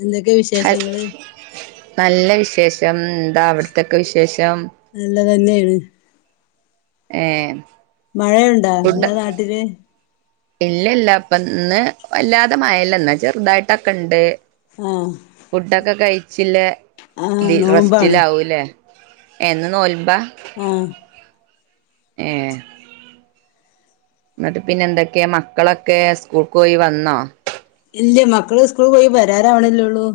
എന്തൊക്കെ ഹൽ വിശേഷങ്ങള് നല്ല വിശേഷം എന്താ അവിടത്തൊക്കെ വിശേഷം നല്ലതന്നെയാണ് ഏ മഴയുണ്ടാ നിങ്ങളെ നാട്ടില് ഇല്ലല്ല അപ്പന്ന് വല്ലാതെ മല്ലന്നാ ചെറുതായിട്ടൊക്കെ ഇണ്ട് ആഹ് ഫുഡൊക്കെ കഴിച്ചില്ലേ ആഹ് നോമ്പാണ് റെസ്റ്റിലാവൂലേ എന്ന് തോൽമ്പാ ആഹ എഏ എന്നിട്ട് പിന്നെ എന്തൊക്കെയാ മക്കളൊക്കെ സ്കൂൾക്ക് പോയി വന്നോ ഇല്ലേ മക്കള് സ്കൂൾ പോയി വരാറാവണല്ലോള്ളു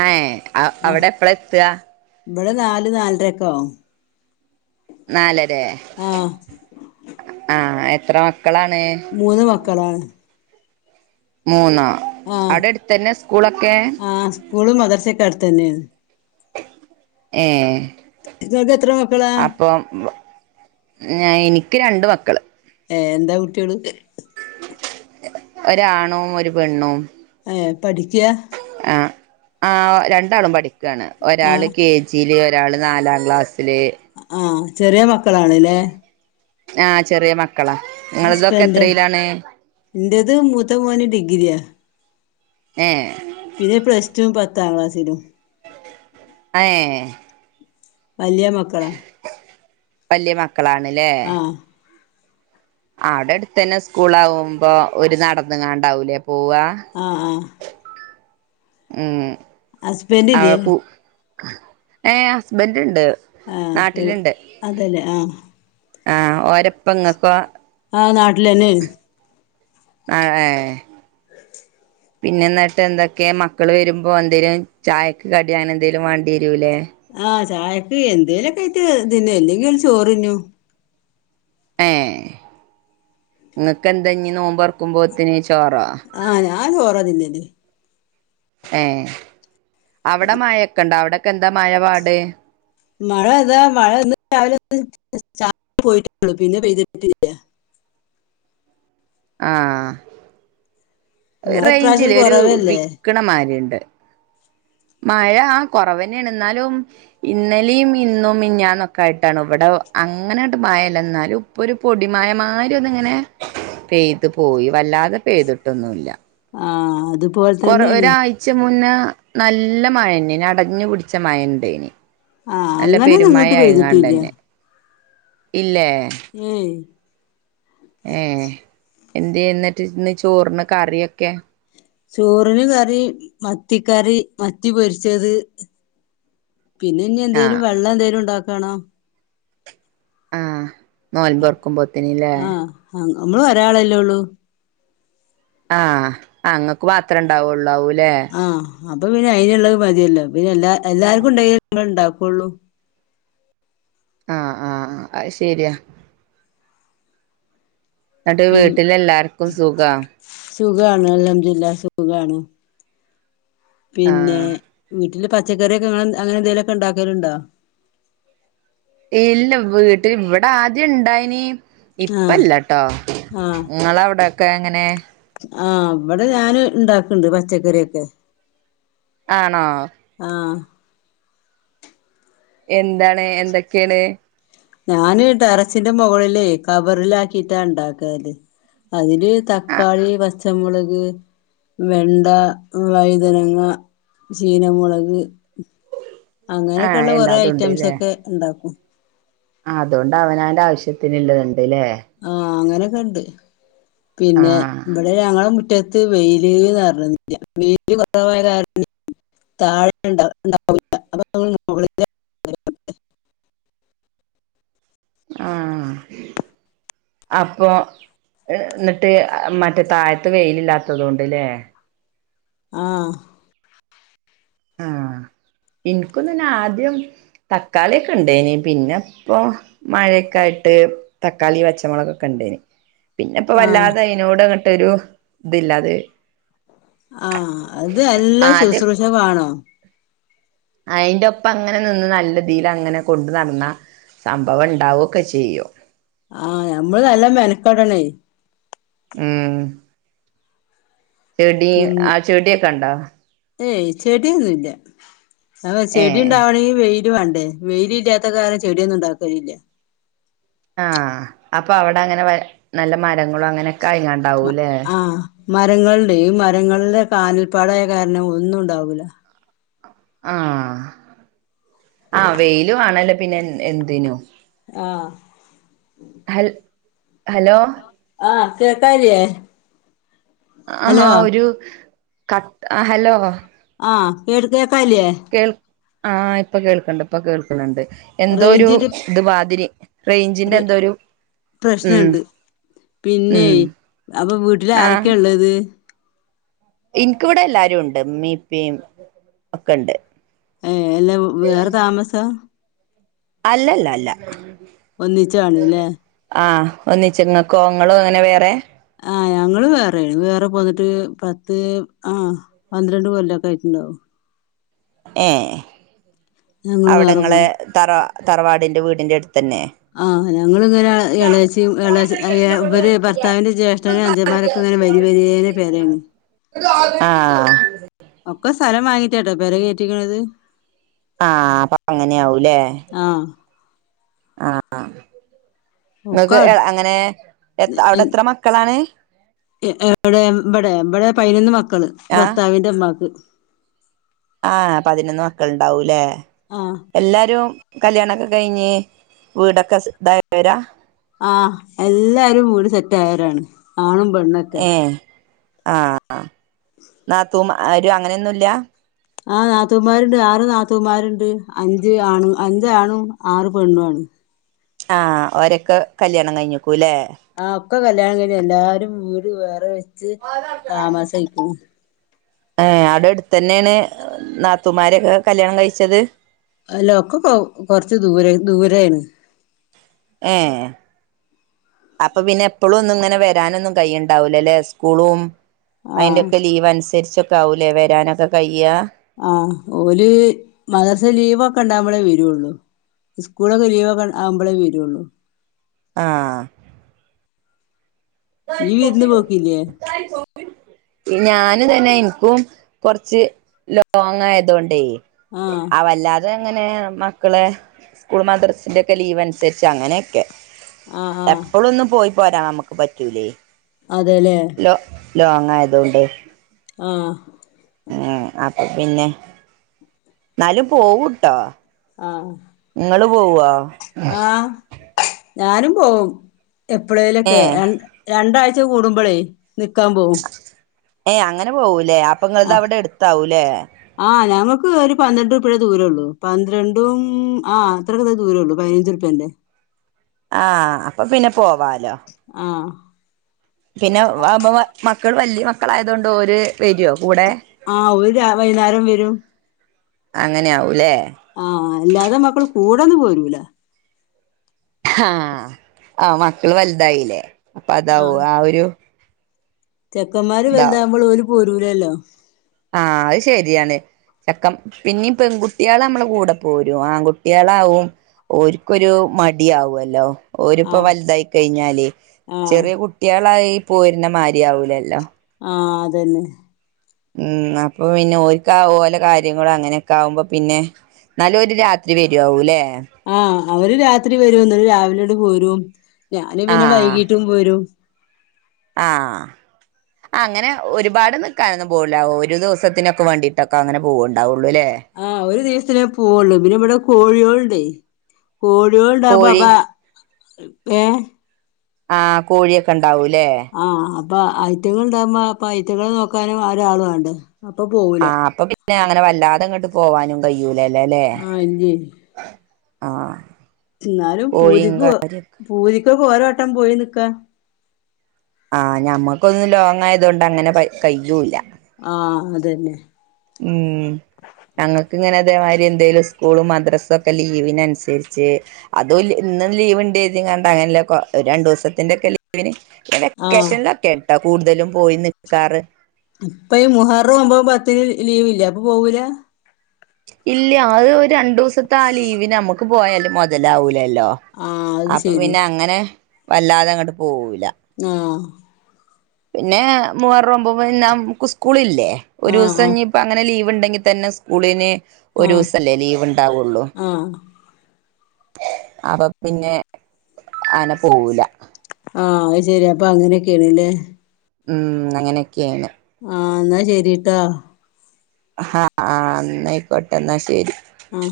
ആഹ അവിടെ എപ്പള എത്തുക ഇവിടെ നാല് നാലരക്ക ആ നാലരേ ആഹ എത്ര മക്കളാണ് മൂന്ന് മക്കളാണ് മൂന്നാ ആഹ ആഹ സ്കൂള് മദർച്ചൊക്കെ അടുത്തു തന്നെയാണ് ഏ ഇക്ക എത്രത്രങ്ങപ്പള എനിക്ക് രണ്ട് മക്കള് ഏ എന്താ കുട്ടികള് ഒ ആണും ഒരു പെണ്ണും ഏ പഠിക്കയാ ആ ആ രണ്ടാളും പഠിക്കയാണ് ഒരാള് ആഹ് കെ ജിൽ ഒരാള് നാലാം ക്ലാസ് ആഹ ചെറിയ മക്കളാണല്ലേ ആഹ ചെറിയ മക്ക ഹസ്ബൻഡ് എന്റേത് മൂത്ത മോന് ഡിഗ്രിയാ ഏ പിന്നെ പ്ലസ് ടു പത്താം ക്ലാസ്സിൽ ആഏ വലിയ മക്കളാ വലിയ മക്കളാണ്ല്ലേ ആഹ് ആടെ അടുത്തന്നെ സ്കൂള ആകുമ്പോ ഒരു നടതാങ്ങാണ്ടാവൂലേ ആ അഹ് ഉം അവ ഹുസ്ബൻഡിലെ കു ഏ ഹുസ്ബൻഡ് ഇൻഡ് ആ അതല്ലേ അഹ് അഹ് ഓരപ്പങ്ങക്കോ ആ നാട്ടിലനേ അ ഏ പിന്നെ എന്നായിട്ട് എന്തൊക്കെയ മക്കള് വരുമ്പോ എന്തേലും ചായക്കെ കടിയങ്ങൻ എന്തേലും വണ്ടി ലുലെ ആഹ് ചായക്ക് എന്തേലൊക്കെ ആയിട്ട് തിന്നു എല്ലങ്കി ചോറിഞ്ഞു ഏ നിങ്ങക്ക് എന്താ ഇ നോമ്പറക്കുമ്പോത്തിന് ചോറാ ആഹ് ഞാൻ ചോറതിന്നല് ഏഹ്, അവിടെ മഴയൊക്കെ ഇണ്ടോ അവിടൊക്കെന്താ മഴ പാട് മഴ ഇതാ മഴ ഇന്ന് രാവിലൊന്ന് ചാ റി പോയിട്ടൊള്ളു പിന്നെ പെയ്തിട്ടില്ല ആഹ് മഴ ഇപ്രാശ്യം കൊറവല്ലേ വിക്ക്ണമാരിണ്ട് [inaudible] മഴ ആ കൊറവന്നെണ്, ഇന്നാലും ഇന്നലിം ഇന്നും മിന്നാന്നൊക്കെ ആയിട്ടാണ് ഇവിടെ അങ്ങനണ്ട് മഴല്ല ഇന്നാലും ഒരു പൊടി മഴ മാരി ഒന്നിങ്ങനെ പെയ്തു പോയി. വല്ലാതെ പെയ്തിട്ടൊന്നുല്ല. ആഹ് അത് കൊറ ഒരാഴ്ച മുന്നേ നല്ല മഴന്നേനി അടഞ്ഞു പുടിച്ച മഴണ്ടേനി ആഹ് നല്ല അങ്ങനൊന്നും ഇങ്ങോട്ട് പെയ്തിട്ടില്ല പെരുമഴയായിക്കാണ്ടന്നെ, ഇല്ലേ ഹ്മ്മ് ഏഹ്, എന്തെ എന്നിട്ട് ഇന്ന് ചോറിന് കറിയൊക്കെ ചോറിന് കറി, മത്തി കറി മത്തി പൊരിച്ചത് പിന്നെ ഇനി ആഹ് എന്തേലും വെള്ളന്തേലും ഇണ്ടാക്കണം. ആഹ്, നോല്മ്പൊറക്കുമ്പോത്തിന്ല്ലേ ആഹ് നമ്മള് ഒരാളല്ലേ ഉള്ളൂ. ആഹ്, അ ഇങ്ങക്ക് മാത്രം ഇണ്ടാവൊള്ളൂ ഇ ആഹ് അപ്പൊ പിന്നെ അയിനിള്ളത് മതിയല്ലോ, പിന്നെ എല്ലാ എല്ലാർക്കും ഉണ്ടെങ്കി ന്തെലും ഇണ്ടാകൂ ക്കൊള്ളു. ആഹ്, ആഹ്, ആഹ് അയ് ശെരിയാ എന്നിട്ട് പിൻ വീട്ടിൽ എല്ലാർക്കും സുഖാ സുഖാണ് അൽഹംദുലില്ലാഹ് സുഖാണ്. പിന്നെ ആഹ് വീട്ടില് പ ച്ചക്കറിക്കെ അങ്ങനെ എന്തേലൊക്കെ ഇണ്ടാക്കല്ണ്ടോ ഇല്ല വീട്ടിൽ ഇവിടെ ആദ്യം ഇണ്ടായിനി ആഹ് ഇപ്പല്ലട്ടോ, ആഹ് ഇങ്ങളവിടെക്കെ എങ്ങനെ ആഹ്, ഇവിടെ ഞാന് ഇണ്ടാക്ക്‌ണ്ട് പച്ചക്കറിയൊക്കെ ആണോ ആഹ്. എന്താണ്? എന്തൊക്കെയാണ് ഞാന് ടെറസിന്റെ മൊകളില് കവറിലാകിട്ടാ ഇണ്ടാക്കല്. അതി ല് ആ തക്കാളി, പച്ചമുളക് വെണ്ട, വൈതനങ്ങ, ചീനമുളക് അങ്ങനെക്കെള്ള ആഹ് കൊറെ എല്ലാതും ഐറ്റംസക്കെ ഇണ്ടാക്കും. ആഹ് അതോണ്ട് അവനാന്റെ ആവശ്യത്തിന്ള്ളത് ഇണ്ട്ലേ അതകണ്ട്. പിന്നെ ആഹ് ഇവിടെ ഞങ്ങള് മുറ്റ മുറ്റത്ത് വെയില്ന്നർഞ്ഞതില്ല, വെയില് കുറവായ കാരണ താഴെണ്ട ഇണ്ടാവുല അപ്പോ ഞങ്ങള് മുകളിലെ [unintelligible] [inaudible] ആഹ്, അപ്പൊ എന്നിട്ട് അ മറ്റേ താഴത്ത് വെയിലില്ലാത്തതോണ്ട് ലെ ആഹ് ആാാഹ് ഇൻകുതന്നെ ആദ്യം തക്കാളിക്കെണ്ടേനി, പിന്നെ ഇപ്പൊ മഴക്കായി ട്ട് തക്കാളി പച്ചമൊളകൊക്കെണ്ടേനി. പിന്നെ ഇപ്പോ ആഹ് വല്ലാതെ അയ്നോട്ങ്ങട്ടൊരു ഇതില്ലാതായി. ആഹ്, അത് എല്ല ആദ്യം സുശ്രൂഷവാണോ അയിന്റെ ഒപ്പം അങ്ങനെ നിന്ന് നല്ലഇതിലങ്ങനെ കൊണ്ട് നടന്നാ സംഭവണ്ടാവൊക്കെ ചെയ്യും. ആ നമ്മൾ നല്ല മെനക്കടണേ ഉം ചെടി പിന്നെ ആ ചെടിക്കെണ്ടോ ഏയ് ചെടിന്നുല്ല അപ്പ ഏ ചെടിണ്ടാവണങ്കി വെയി ല് വണ്ടേ വെയിലില്ലാത്ത കാര ചെടിന്നുംണ്ടാക്കലില്ല ആ അപ്പൊ അവ്ടെ അങ്ങനെ വ നല്ല മരങ്ങളും അങ്ങനെക്കെ അയാണ്ടാവുലെ മരങ്ങൾണ്ടേ ഇ മരങ്ങൾടെ കാനൽപ്പാടായ കാരണം ഒന്നുണ്ടാവൂല ആ ആ വെയിലുവാണല്ല പിന്നെ എ എന്തിനും അ ഹൽ ഹലോ കേകാല്യ ആഹാ ഒരു കട്ട് അ ഹലോ ആ കേട് കേക്കാല്യേ ആ ഇപ്പൊ കേൾക്ണ്ട് ഇപ്പൊ കേൾക്ണണ്ട് എന്തോരു ത് വാതിരി പ്റ് ഉം പ്രശ്നണ്ട് പിന്നെ ഉം അപ്പൊ വീട്ടില് ആരെക്കെള്ളത് ഇൻക്ക്വ്ടെ ല്ലാരുണ്ട് ഇമ്മിഇപ്പീ ഒക്കെണ്ട് ഏ ല്ല വേറ താമസ അല്ലല്ലല്ല ഒന്നിച്ചാണ്ലെ ഒന്നിച്ചിങ്ങക്കോ ങ്ങളും ങ്ങനെ വേറെ ആ ഞങ്ങള് വേറെ വേറെ പോന്നിട്ട് പത്ത് ആ പന്ത്രണ്ട് കൊല്ലൊക്കെ ആയിക്ക് ണ്ടാവും ഏ ഞങ്ങള് വേറെ അവടെങ്ങളെ പോന്നു തറ തറവാടിന്റെ വീടിന്റെട് തന്നെ ആ ഞങ്ങളിങ്ങനെ എളേച്ചിം എളേ ഏ ഇവര് ഭർത്താവിന്റെ ജ്യേഷ്ഠനും അഞ്ചന്മാരൊക്കെ ഇങ്ങനെ വര് വരിവരേനെ പെരേണ് ആ ഒക്കെ സ്ഥലം വാങ്ങിറ്റട്ടോ പെരെ കേറ്റീക്ണത് ആ അപ്പൊ അങ്ങനെവുലെ ആഹ് ആ ഒക്കെ ങ്ങക്ക് എ അടു അങ്ങനെ എത അവിടെത്ര മക്കളാണ് എ എവിടെ ഇവിടെ ഇവിടെ പയിനൊന്ന് മക്കള് ഭർത്താവിന്റെമ്മാക്ക് ആ പതിനൊന്ന് മക്കളുണ്ടാവൂല്ലേ ആഹ് എല്ലാരും കല്യാണക്കെ കഴിഞ്ഞ് വീടൊക്കെ സെ ഇതായവരാ? ആഹ് എല്ലാരും വീട് സെറ്റായോവരാണ് ആണും പെണ്ണൊക്കെ ഏഹ് ആഹ് നാതൂ മാ ആര് അങ്ങനെയൊന്നുംല്ല ആ നാത്തൂന്മാരുണ്ട് ആറ് നാത്തൂന്മാരുണ്ട് അഞ്ച് ആണു അഞ്ച് ആണും ആറ് പെണ്ണും ആണ് ആഹ് ഓരക്ക കല്യാണം കഴിഞ്ഞു ആ ഒക്കെ കല്യാണം കഴിഞ്ഞ് എല്ലാരും വീട് വേറെ വെച്ച് താമസായിക്ക്ണ് ഏ അടെ എട്ത്തന്നേണ് നാത്തുമാരൊക്കെ കല്യാണം കഴിച്ചത് അല്ല ഒക്കെ കൊ കൊറച്ച് ദൂരെ ദൂരേണ് ഏ അപ്പൊ പിന്നെ എപ്പോളും ഒന്നും ഇങ്ങനെ വരാനൊന്നും കൈണ്ടാവൂലല്ലെ സ്കൂളും ആഹ് അയിന്റൊക്കെ ലീവ് അനുസരിച്ചൊക്കെ ആവൂലേ വരാനൊക്കെ കഴിയാ ആഹ് ഓല് മദ്രസ ലീവൊക്കെ ഇണ്ടാവുമ്പളേ വരുള്ളു സ്കൂളൊക്കെ ലീവൊക്കെ ആവുമ്പളേ വരുള്ളൂ ആ ഈ വിരുന്ന് തായിക്കമ പോക്കില്ലേ തായിക്കോ [unintelligible] ഈ ഞാന് തന്നെ ഇൻക്കും കൊർച്ച് ലോങ് ആയതൊണ്ടേ ആഹ് അ വല്ലാതെ അങ്ങനെ മക്കളെ സ്കൂൾ മദ്രസിന്റെ ഒക്കെ ലീവ് അനുസരിച്ച് അങ്ങനെയൊക്കെ ആഹ് ആഹ് എപ്പോളൊന്നും പോയി പോരാ നമ്മുക്ക് പറ്റൂലേ അതെല്ലേ ലോങ്ങായത് കൊണ്ടേ ആഹ് ഉം അപ്പൊ പിന്നെ എന്നാലും പോവൂട്ടോ ആഹ് നിങ്ങള് പോവ്വാ ആഹ് ഞാനും പോവും ഏ എപ്പളേലൊക്കെ രണ്ടാഴ്ച കൂടുമ്പോളേ നിക്കാൻ പോവും ഏയ് അങ്ങനെ പോവൂ ആ ആ ഞങ്ങക്ക് ഒരു പന്ത്രണ്ട് അത്രേ ദൂരേ ഉള്ളൂ പന്ത്രണ്ടും ആ അത്രക്ക ദൂരേ ഉള്ളൂ പതിനഞ്ചറുപേന്റെ ആഹ് അപ്പൊ പിന്നെ പോവാലോ ആഹ് പിന്നെ വമ്മ മക്കൾ വലിയ മക്കളായതൊണ്ട് ഓര് വരോ കൂടെ ആഹ് ഓര് രാ വൈകുന്നേരം വരും അങ്ങനെയ ആവൂല്ലേ ആഹ് അല്ലാതെ മക്കൾ കൂടെന്ന് പോരൂല ഹാ ആ മക്കള് വലുതായില്ലേ അപ്പ അതാവൂ ആഹ് ആ ഒരു ചെക്കന്മാര് ഇതാവും വലുതാവകുമ്പോൾ ഓര് പോരൂലല്ലോ ആഹ് അത് ശരിയാണ് ചക്കം പിന്നീ പെൺകുട്ടികള് നമ്മളെ കൂടെ പോരും ആൺകുട്ടികളാവും ഒര്ക്കൊരു മടിയാവല്ലോ ഓരിപ്പോ ആഹ് വലുതായി കഴിഞ്ഞാലേ ആഹ് ചെറിയ കുട്ടികളായി പോരുന്ന മാരിയാവൂലല്ലോ ആ അതന്നെ ഉം അപ്പൊ പിന്നെ ഒര്ക്ക് അതുപോലെ കാര്യങ്ങളും അങ്ങനെയൊക്കെ ആകുമ്പോ പിന്നെ ന്നാലും ഓര് രാത്രി വരു ആവുംല്ലെ ആഹ് അവര് രാത്രി വരും എന്നിട്ട് രാവിലെ ഇങ്ങോട് പോരും ഞാന് പിന്നെ വൈകീട്ടും പോരും ആ ആ അങ്ങനെ ഒരുപാട് നിൽക്കാനൊന്നും പോവൂല്ല ഒരു ദിവസത്തിനൊക്കെ വേണ്ടീട്ടൊക്കെ അങ്ങനെ പോവണ്ടാവുള്ളൂ ആ ഒരു ദിവസത്തിനേ പോവുള്ളൂ പിന്നെ ഇവിടെ കോഴികളൊണ്ടേ കോഴികളുണ്ടാവ പപ്പ കോഴി ഏ ആഹ കോഴിയൊക്കെ ഇണ്ടാവൂലേ ആഹ് അപ്പൊ ഐത്തങ്ങൾ ഉണ്ടാവകുമ്പോ അപ്പൊ ഐത്തങ്ങള്ൾ നോക്കാനും ഒരാള വേണ്ട അപ്പൊ പോവൂല ആഹ് അപ്പൊ പിന്നെ അങ്ങനെ വല്ലാതെ അങ്ങോട്ട് പോവാനും കഴൂലല്ലേ അല്ലേ ആഹ് ഇല്ലേ ആഹ എന്നാലും പൂതിക്ക് പൂതിക്കൊക്കെ ഓരോ വട്ടം പോയി നക്കാ ആഹ ഞമ്മക്കൊന്നും ലോങ്ങായത കൊണ്ട് അങ്ങനെ കഴ്യൂല്ല ആഹ അതന്നെ ഉം ഞങ്ങൾക്ക് ഇങ്ങനെ അതേമാതിരി എന്തേലും സ്കൂളും മദ്രസും ഒക്കെ ലീവിന്നുസരിച്ച് അതും ഇും ലീവ് ഉണ്ട് കണ്ട അങ്ങന രണ്ടു ദിവസത്തിന്റെ ഒക്കെ ലീവിന് ആഹ് വെക്കേഷനൊക്കെ കേട്ടോ കൂടുതലും പോയി നിക്കാറ് ഇപ്പ ഈ മഹാർ പോവുമ്പോ പത്തിന് ലീവ് ഇല്ല അപ്പൊ പോവൂല ഇല്ല അത് ഒരു രണ്ടു ദിവസത്തെ ലീവിന് നമുക്ക് പോയാലും മുതലാവൂല ല്ലോ ആഹ് അത് അപ്പൊ ശരി പിന്നെ അങ്ങനെ വല്ലാതെ അങ്ങോട്ട് പോവയി ആഹ പിന്നെ മൂവാർ ആവുമ്പോ നക്ക് സ്കൂള ഇല്ലേ ഒരു ആഹ് ദിവസം ആഹ് ഇപ്പ അങ്ങനെ ലീവ് ലവ് ഉണ്ടെങ്കിൽ തന്നെ സ്കൂളിന് ഒരു ആഹ് ദിവസംല്ലേ ലീവ് ഉണ്ടാവുള്ളൂ ആഹ് അപ്പൊ പിന്നെ അനെ പോവല ആഹ് അത് ശരി അപ്പൊ അങ്ങനൊക്കെയണല്ലേ ഉം അങ്ങനൊക്കെയാണ് ആ എന്നാ ശരിട്ടാ ആന്നായിക്കോട്ടെ എന്നാ ശരി ആ